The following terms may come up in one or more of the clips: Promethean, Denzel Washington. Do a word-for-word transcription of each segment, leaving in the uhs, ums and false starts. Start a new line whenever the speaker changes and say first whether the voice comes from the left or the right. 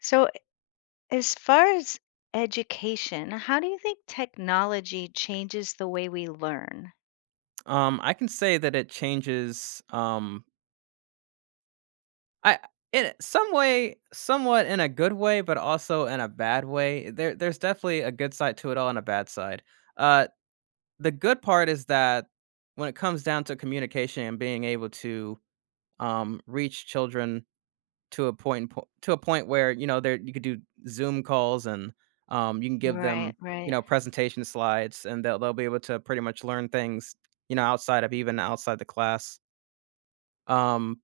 left: So, as far as education, how do you think technology changes the way we learn?
right: Um, I can say that it changes, um, I in a- some way, somewhat in a good way, but also in a bad way. There, there's definitely a good side to it all and a bad side. Uh, the good part is that when it comes down to communication and being able to um, reach children to a point po- to a point where you know there you could do Zoom calls and um, you can give
left: Right,
right: them you
left: right.
right: know presentation slides and they'll they'll be able to pretty much learn things you know outside of even outside the class. Um,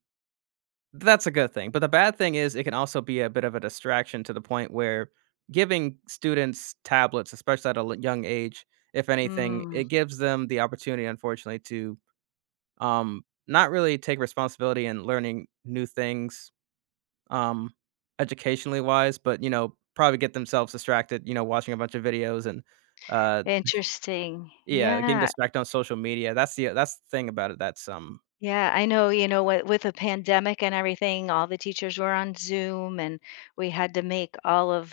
right: That's a good thing, but the bad thing is it can also be a bit of a distraction to the point where giving students tablets, especially at a l young age, if anything,
left: Mm,
right: it gives them the opportunity, unfortunately, to, um, not really take responsibility in learning new things, um, educationally wise, but, you know, probably get themselves distracted, you know, watching a bunch of videos and, uh,
left: interesting.
right: yeah, getting
left: Yeah,
right: distracted on social media. That's the that's the thing about it that's, um,
left: yeah. I know, you know, with, with the pandemic and everything, all the teachers were on Zoom, and we had to make all of,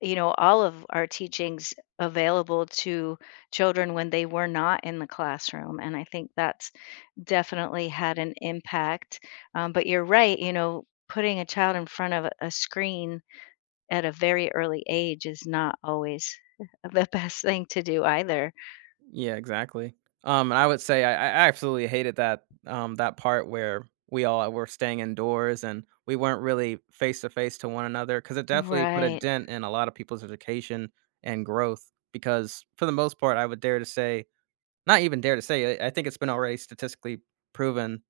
left: you know, all of our teachings available to children when they were not in the classroom. And I think that's definitely had an impact, um, but you're right, you know, putting a child in front of a screen at a very early age is not always the best thing to do either.
right: yeah, exactly. Um, and I would say I, I absolutely hated that um that part where we all uh, were staying indoors and we weren't really face to face to one another, because it definitely put a
left: Right.
right: dent in a lot of people's education and growth. Because for the most part, I would dare to say, not even dare to say, I I think it's been already statistically proven.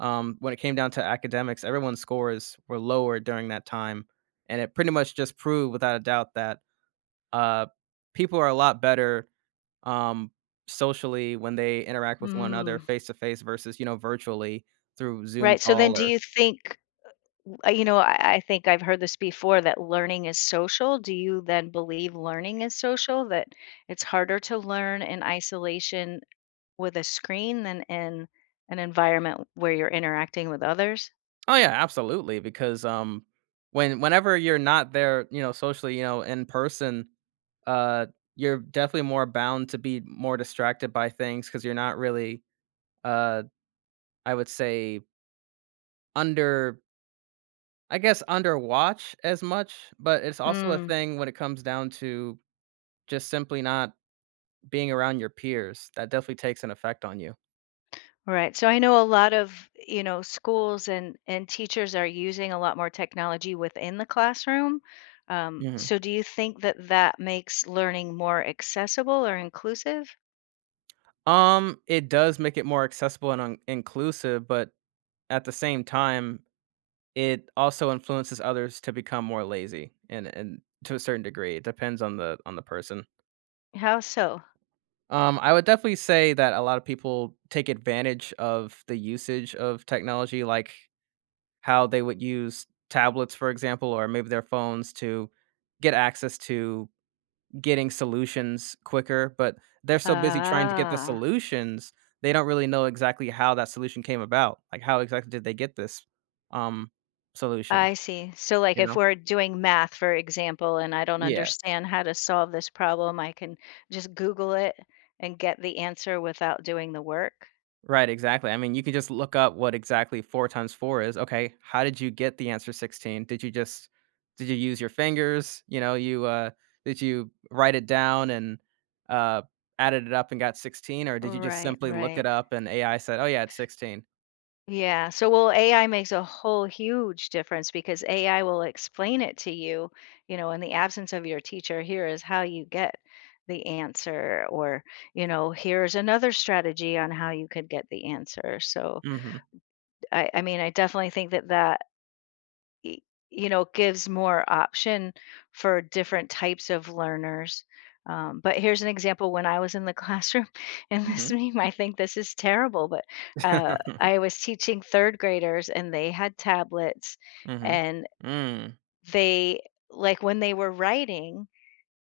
right: Um, when it came down to academics, everyone's scores were lower during that time, and it pretty much just proved without a doubt that uh people are a lot better um, socially when they interact with one another
left: Mm.
right: face to face versus, you know, virtually through Zoom
left: Right, so then
right: call
left: do
right: or
left: you think uh, you know, I I think I've heard this before, that learning is social. Do you then believe learning is social, that it's harder to learn in isolation with a screen than in an environment where you're interacting with others?
right: oh yeah, absolutely, because, um, when whenever you're not there, you know, socially, you know, in person, uh, you're definitely more bound to be more distracted by things because 'cause you're not really, uh, I would say under, I guess, under watch as much, but it's also a
left: Mm.
right: thing when it comes down to just simply not being around your peers. That definitely takes an effect on you.
left: Right. So I know a lot of you know, schools and and teachers are using a lot more technology within the classroom. Um,
right: Mhm.
left: so do you think that that makes learning more accessible or inclusive?
right: Um, it does make it more accessible and un- inclusive, but at the same time, it also influences others to become more lazy and and to a certain degree. It depends on the on the person.
left: How so?
right: Um, I would definitely say that a lot of people take advantage of the usage of technology, like how they would use tablets, for example, or maybe their phones to get access to getting solutions quicker, but they're so busy trying to get the
left: Ah,
right: solutions, they don't really know exactly how that solution came about. Like, how exactly did they get this, um, solution,
left: I see. So, like,
right: you
left: if
right: know?
left: we're doing math, for example, and I don't
right: Yes.
left: understand how to solve this problem, I can just Google it and get the answer without doing the work.
right: Right, exactly. I mean, you can just look up what exactly four times four is. Okay, how did you get the answer sixteen? Did you just did you use your fingers? You know, you, uh did you write it down and, uh, added it up and got sixteen, or did you just
left: Right,
right: simply look
left: right.
right: it up and A I said, "Oh, yeah, it's sixteen."
left: Yeah. So, well, A I makes a whole huge difference, because A I will explain it to you, you know, in the absence of your teacher, here is how you get the answer, or, you know, here's another strategy on how you could get the answer. So,
right: Mhm.
left: I, I mean, I definitely think that that y- you know gives more option for different types of learners, um, but here's an example. When I was in the classroom and this
right: Mhm.
left: meme, I think this is terrible, but uh, I was teaching third graders, and they had tablets,
right: Mhm.
left: and
right: Mm.
left: they, like, when they were writing,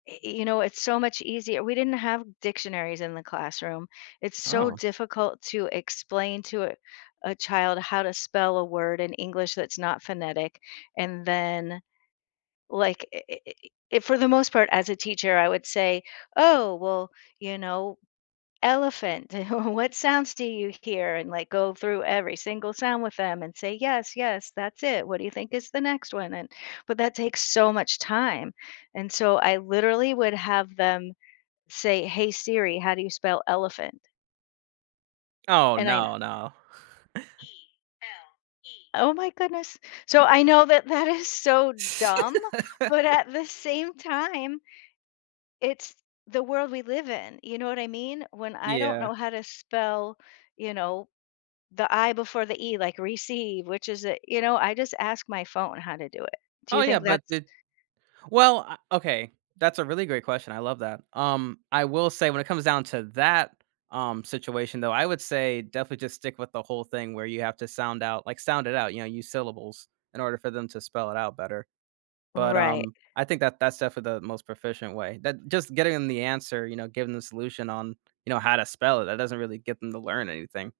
left: y- you know it's so much easier. We didn't have dictionaries in the classroom. It's so
right: Oh.
left: difficult to explain to a, a child how to spell a word in English that's not phonetic. And then, like, i i i- for the most part, as a teacher, I would say, oh well, you know elephant. What sounds do you hear? And, like, go through every single sound with them and say, yes, yes, that's it. What do you think is the next one? And but that takes so much time. And so I literally would have them say, "Hey Siri, how do you spell elephant?"
right: Oh,
left: And I
right: no, no.
left: Oh my goodness. So I know that that is so dumb, but at the same time, it's the world we live in. You know what I mean? When I don't
right: Yeah.
left: know how to spell, you know, the I before the E, like receive, which is a, you know, I just ask my phone how to do it. Do
right: Oh,
left: you
right: yeah,
left: think
right: but
left: that's—
right: it well, uh, okay, that's a really great question, I love that. Um, I will say when it comes down to that, um, situation, though, I would say definitely just stick with the whole thing where you have to sound out, like, sound it out, you know, use syllables in order for them to spell it out better. But,
left: Right,
right: um, I think that that's definitely the most proficient way. That just getting them the answer, you know, giving them the solution on, you know, how to spell it, that doesn't really get them to learn anything.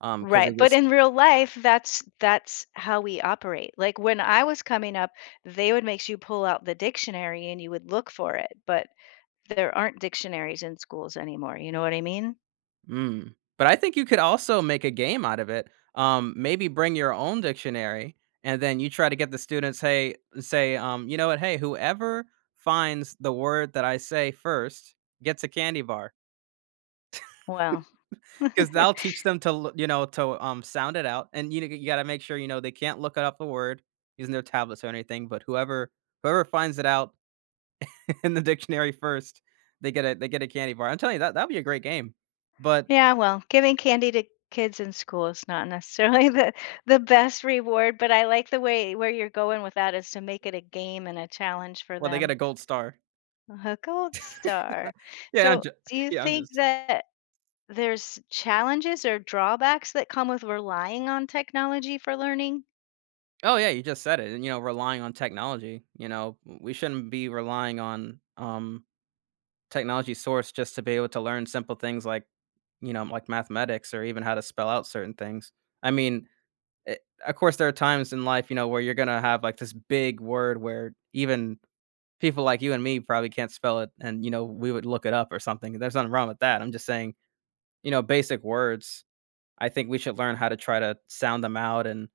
right: Um, because they
left: right, but
right: just
left: in real life, that's that's how we operate. Like, when I was coming up, they would make you pull out the dictionary and you would look for it, but there aren't dictionaries in schools anymore, you know what I mean?
right: mm. But I think you could also make a game out of it. Um, maybe bring your own dictionary, and then you try to get the students, hey, say, um, you know what, hey, whoever finds the word that I say first gets a candy bar,
left: Well,
right: because that'll teach them to, l- you know, to um, sound it out. And you you got to make sure you know they can't look up the word using their tablets or anything. But whoever whoever finds it out in the dictionary first, they get a they get a candy bar. I'm telling you that that'd be a great game. But
left: yeah, well, giving candy to kids in school is not necessarily the the best reward, but I like the way where you're going with that is to make it a game and a challenge for
right: well, they get
left: them.
right: a gold star.
left: A gold star.
right: Yeah, I'm
left: So,
right: ju
left: do you
right: yeah, I'm
left: think
right: just
left: that there's challenges or drawbacks that come with relying on technology for learning?
right: oh, yeah, you just said it, and, you know, relying on technology, you know, we shouldn't be relying on, um, technology source just to be able to learn simple things like, you know, like mathematics or even how to spell out certain things. I mean, eh, of course, there are times in life, you know, where you're gonna have, like, this big word where even people like you and me probably can't spell it, and, you know, we would look it up or something. There's nothing wrong with that. I'm just saying, you know, basic words I think we should learn how to try to sound them out and,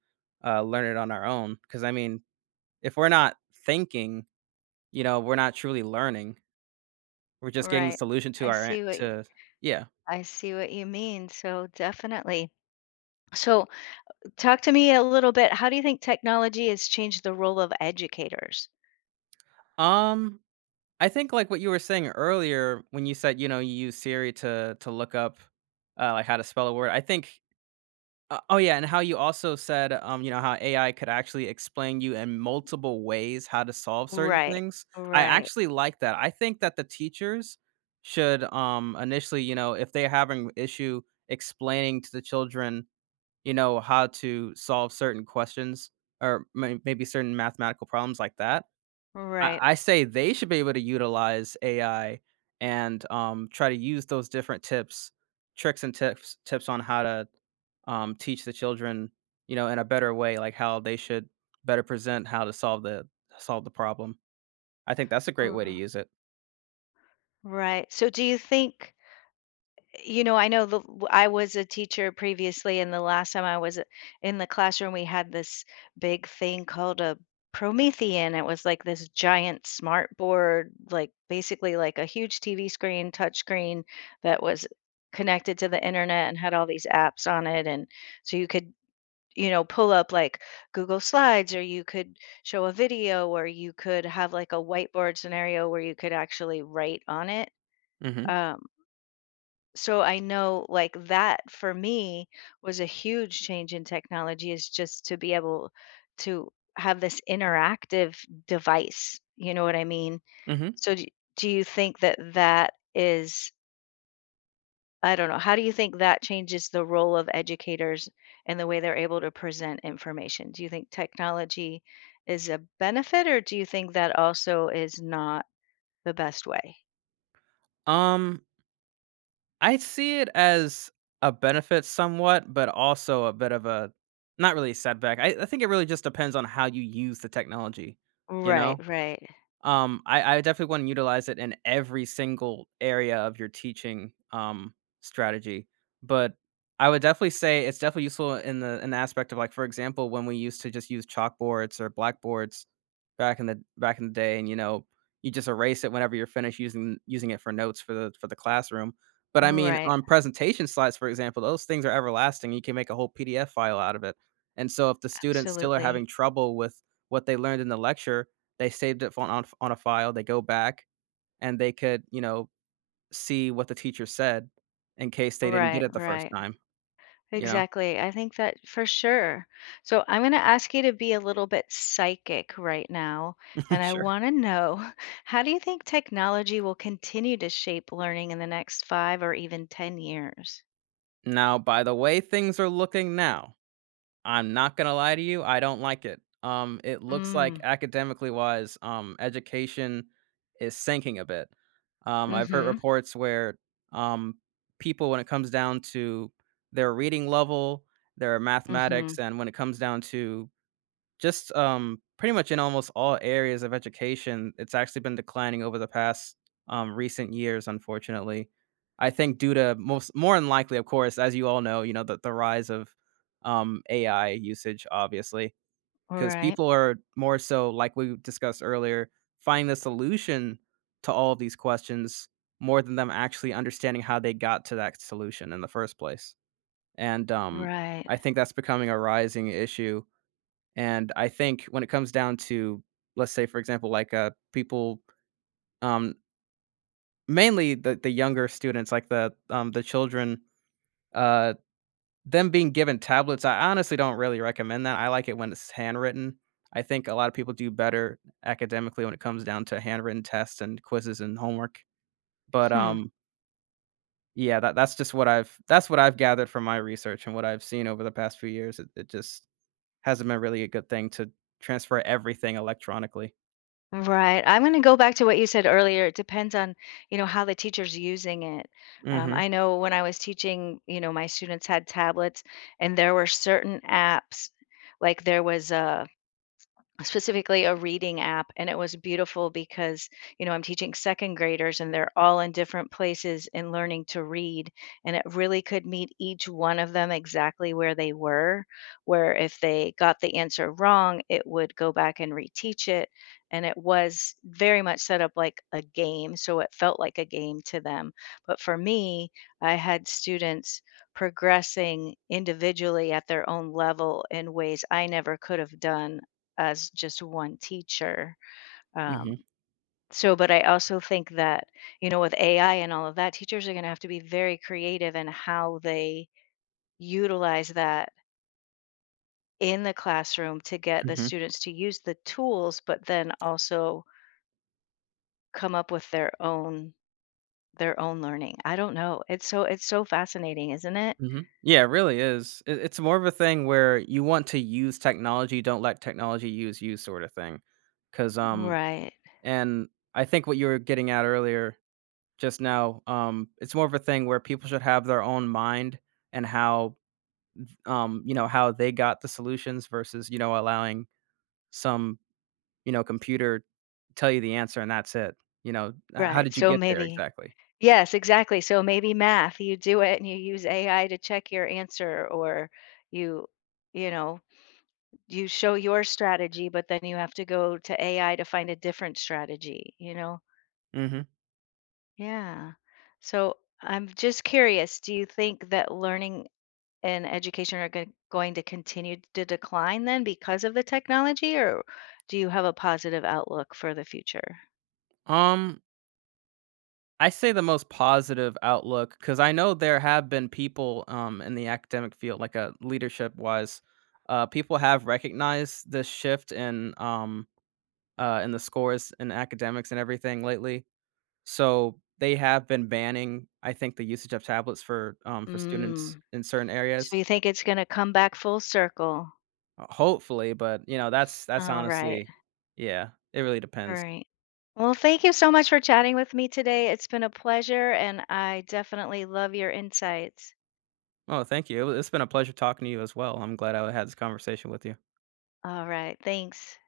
right: uh, learn it on our own. Because I mean, if we're not thinking, you know, we're not truly learning. We're just getting the
left: Right.
right: solution to
left: I
right: our an
left: see what y-
right: to Yeah.
left: I see what you mean. So, definitely. So, talk to me a little bit. How do you think technology has changed the role of educators?
right: Um, I think, like, what you were saying earlier when you said, you know, you use Siri to to look up, uh, like, how to spell a word, I think Uh, oh yeah, and how you also said, um, you know, how A I could actually explain you in multiple ways how to solve certain
left: Right.
right: things. I
left: Right.
right: actually like that. I think that the teachers should um initially, you know, if they're having issue explaining to the children, you know, how to solve certain questions or may- maybe certain mathematical problems like that. I,
left: Right.
right: I say they should be able to utilize A I and um try to use those different tips, tricks and tips tips on how to um, teach the children, you know, in a better way, like how they should better present how to solve the solve the problem. I think that's a great way to
left: r-
right: use it.
left: Right. So, do you think you know, I know the w I was a teacher previously, and the last time I was uh, in the classroom, we had this big thing called a Promethean. It was like this giant smart board, like, basically like a huge T V screen, touch screen, that was connected to the internet and had all these apps on it, and so you could, you know, pull up, like, Google Slides, or you could show a video, or you could have, like, a whiteboard scenario where you could actually write on it.
right: Mhm.
left: Um so I know, like, that for me was a huge change in technology, is just to be able to have this interactive device. You know what I mean?
right: Mhm.
left: So do, do you think that that is, I don't know, how do you think that changes the role of educators and the way they're able to present information? Do you think technology is a benefit, or do you think that also is not the best way?
right: Um, I see it as a benefit somewhat, but also a bit of a, not really, a setback. I, I think it really just depends on how you use the technology, you
left: Right,
right: know?
left: right.
right: Um, I I definitely wanna utilize it in every single area of your teaching, um, strategy, but I would definitely say it's definitely useful in the in the aspect of, like, for example, when we used to just use chalkboards or blackboards back in the back in the day and, you know, you just erase it whenever you're finished using using it for notes for the for the classroom, but I mean,
left: Right.
right: on presentation slides, for example, those things are everlasting, you can make a whole P D F file out of it, and so if the students still are
left: Absolutely.
right: having trouble with what they learned in the lecture, they saved it on on on a file, they go back, and they could, you know, see what the teacher said in case they didn't get
left: Right,
right: it the first
left: right.
right: time, you know?
left: Exactly. I think that, for sure. So I'm going to ask you to be a little bit psychic right now. And I
right: Sure.
left: want to know how do you think technology will continue to shape learning in the next five or even ten years?
right: Now, by the way things are looking now, I'm not gonna lie to you, I don't like it. Um, it looks like
left: Mm.
right: academically wise, um, education is sinking a bit. Um, I've heard
left: Mm-hmm.
right: reports where, um, people when it comes down to their reading level, their
left: Mm-hmm.
right: mathematics, and when it comes down to just, um, pretty much in almost all areas of education, it's actually been declining over the past, um, recent years, unfortunately. I think due to most more than likely, of course, as you all know, you know, the the rise of, um, A I usage, obviously, because
left: Right.
right: people are more so, like we discussed earlier, finding the solution to all of these questions more than them actually understanding how they got to that solution in the first place, and, um,
left: Right.
right: I think that's becoming a rising issue, and I think when it comes down to, let's say, for example, like, uh, people, um, mainly the the younger students, like the, um, the children, uh, them being given tablets, I honestly don't really recommend that. I like it when it's handwritten. I think a lot of people do better academically when it comes down to handwritten tests and quizzes and homework. But,
left: Hmm.
right: um, yeah, that that's just what I've that's what I've gathered from my research and what I've seen over the past few years. It it just hasn't been really a good thing to transfer everything electronically.
left: Right. I'm going to go back to what you said earlier. It depends on, you know, how the teacher's using it. Um, I
right: Mhm.
left: know, when I was teaching, you know, my students had tablets, and there were certain apps. Like, there was a specifically a reading app, and it was beautiful, because you know I'm teaching second graders and they're all in different places and learning to read, and it really could meet each one of them exactly where they were, where if they got the answer wrong it would go back and reteach it, and it was very much set up like a game, so it felt like a game to them. But for me, I had students progressing individually at their own level in ways I never could have done as just one teacher. Um,
right: Mhm,
left: so, but I also think that, you know, with A I and all of that, teachers are going to have to be very creative in how they utilize that in the classroom, to get the
right: mhm,
left: students to use the tools, but then also come up with their own their own learning. I don't know. It's so it's so fascinating, isn't it?
right: mhm. Yeah, it really is. It it's more of a thing where you want to use technology, don't let technology use you, sort of thing. Because, um
left: Right.
right: and I think what you were getting at earlier just now, um, it's more of a thing where people should have their own mind and how, um, you know, how they got the solutions versus, you know, allowing some, you know, computer tell you the answer and that's it. You know, "H "how
left: Right.
right: did you
left: So
right: get there
left: maybe,
right: exactly?"
left: yes, exactly. So, maybe math, you do it and you use A I to check your answer, or you you know You show your strategy, but then you have to go to A I to find a different strategy, you know?
right: Mhm.
left: Yeah. So I'm just curious, do you think that learning and education are go going to continue to decline then, because of the technology, or do you have a positive outlook for the future?
right: Um I say the most positive outlook because I know there have been people um, in the academic field, like uh, leadership wise, uh, people have recognized this shift in um, uh, in the scores in academics and everything lately. So they have been banning, I think, the usage of tablets for um, for students
left: Mm.
right: in certain areas.
left: So you think it's gonna come back full circle?
right: uh, Hopefully, but you know that's that's
left: All right.
right: honestly, yeah, it really
left: all
right: depends.
left: right. Well, thank you so much for chatting with me today. It's been a pleasure, and I definitely love your insights.
right: Oh, thank you. It was- It's been a pleasure talking to you as well. I'm glad I had this conversation with you.
left: All right. Thanks.